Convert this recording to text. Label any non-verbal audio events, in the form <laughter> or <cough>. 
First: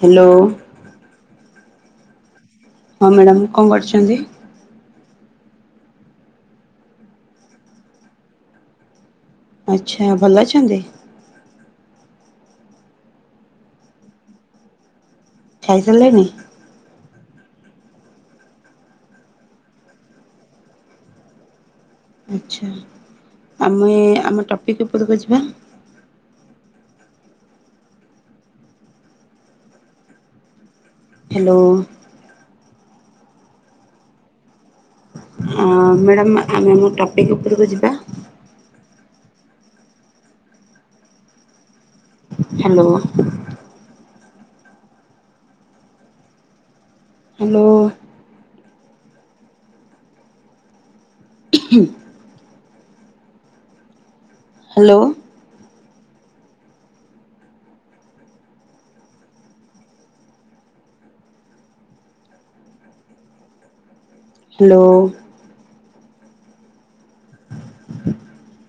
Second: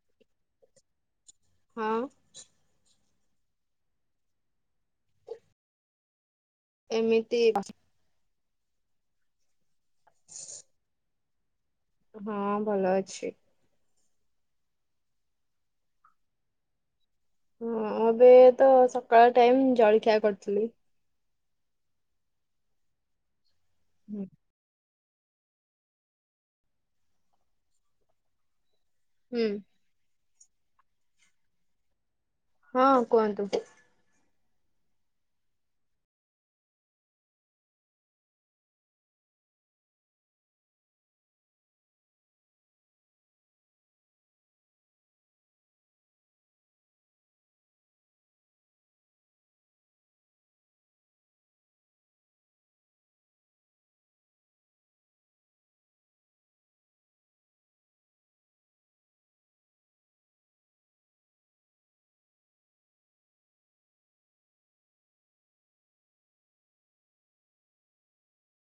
Hello. ହଁ। ହଁ madam କଣ କରିଛନ୍ତି? ଏମିତି ବ ଆଚ୍ଛା ଭଲ ଅଛନ୍ତି। ହଁ ଭଲ ଅଛି। ଖାଇ ସାରିଲେଣି। ହଁ ଏବେ ତ ସକାଳ ଟାଇମ ଜଳଖିଆ କରିଥିଲି। ଆଚ୍ଛା ଆମେ ଆମ ଟପିକ ଉପରକୁ ଯିବା। ହୁଁ। ହ୍ୟାଲୋ। ହଁ କୁହନ୍ତୁ। ହଁ ମ୍ୟାଡ଼ାମ୍ ଆମେ ଆମ ଟପିକ୍ ଉପରକୁ ଯିବା। ହ୍ୟାଲୋ। ହ୍ୟାଲୋ। ଉ ହଁ। ହାଲୋ। ହାଲୋ। <unintelligible>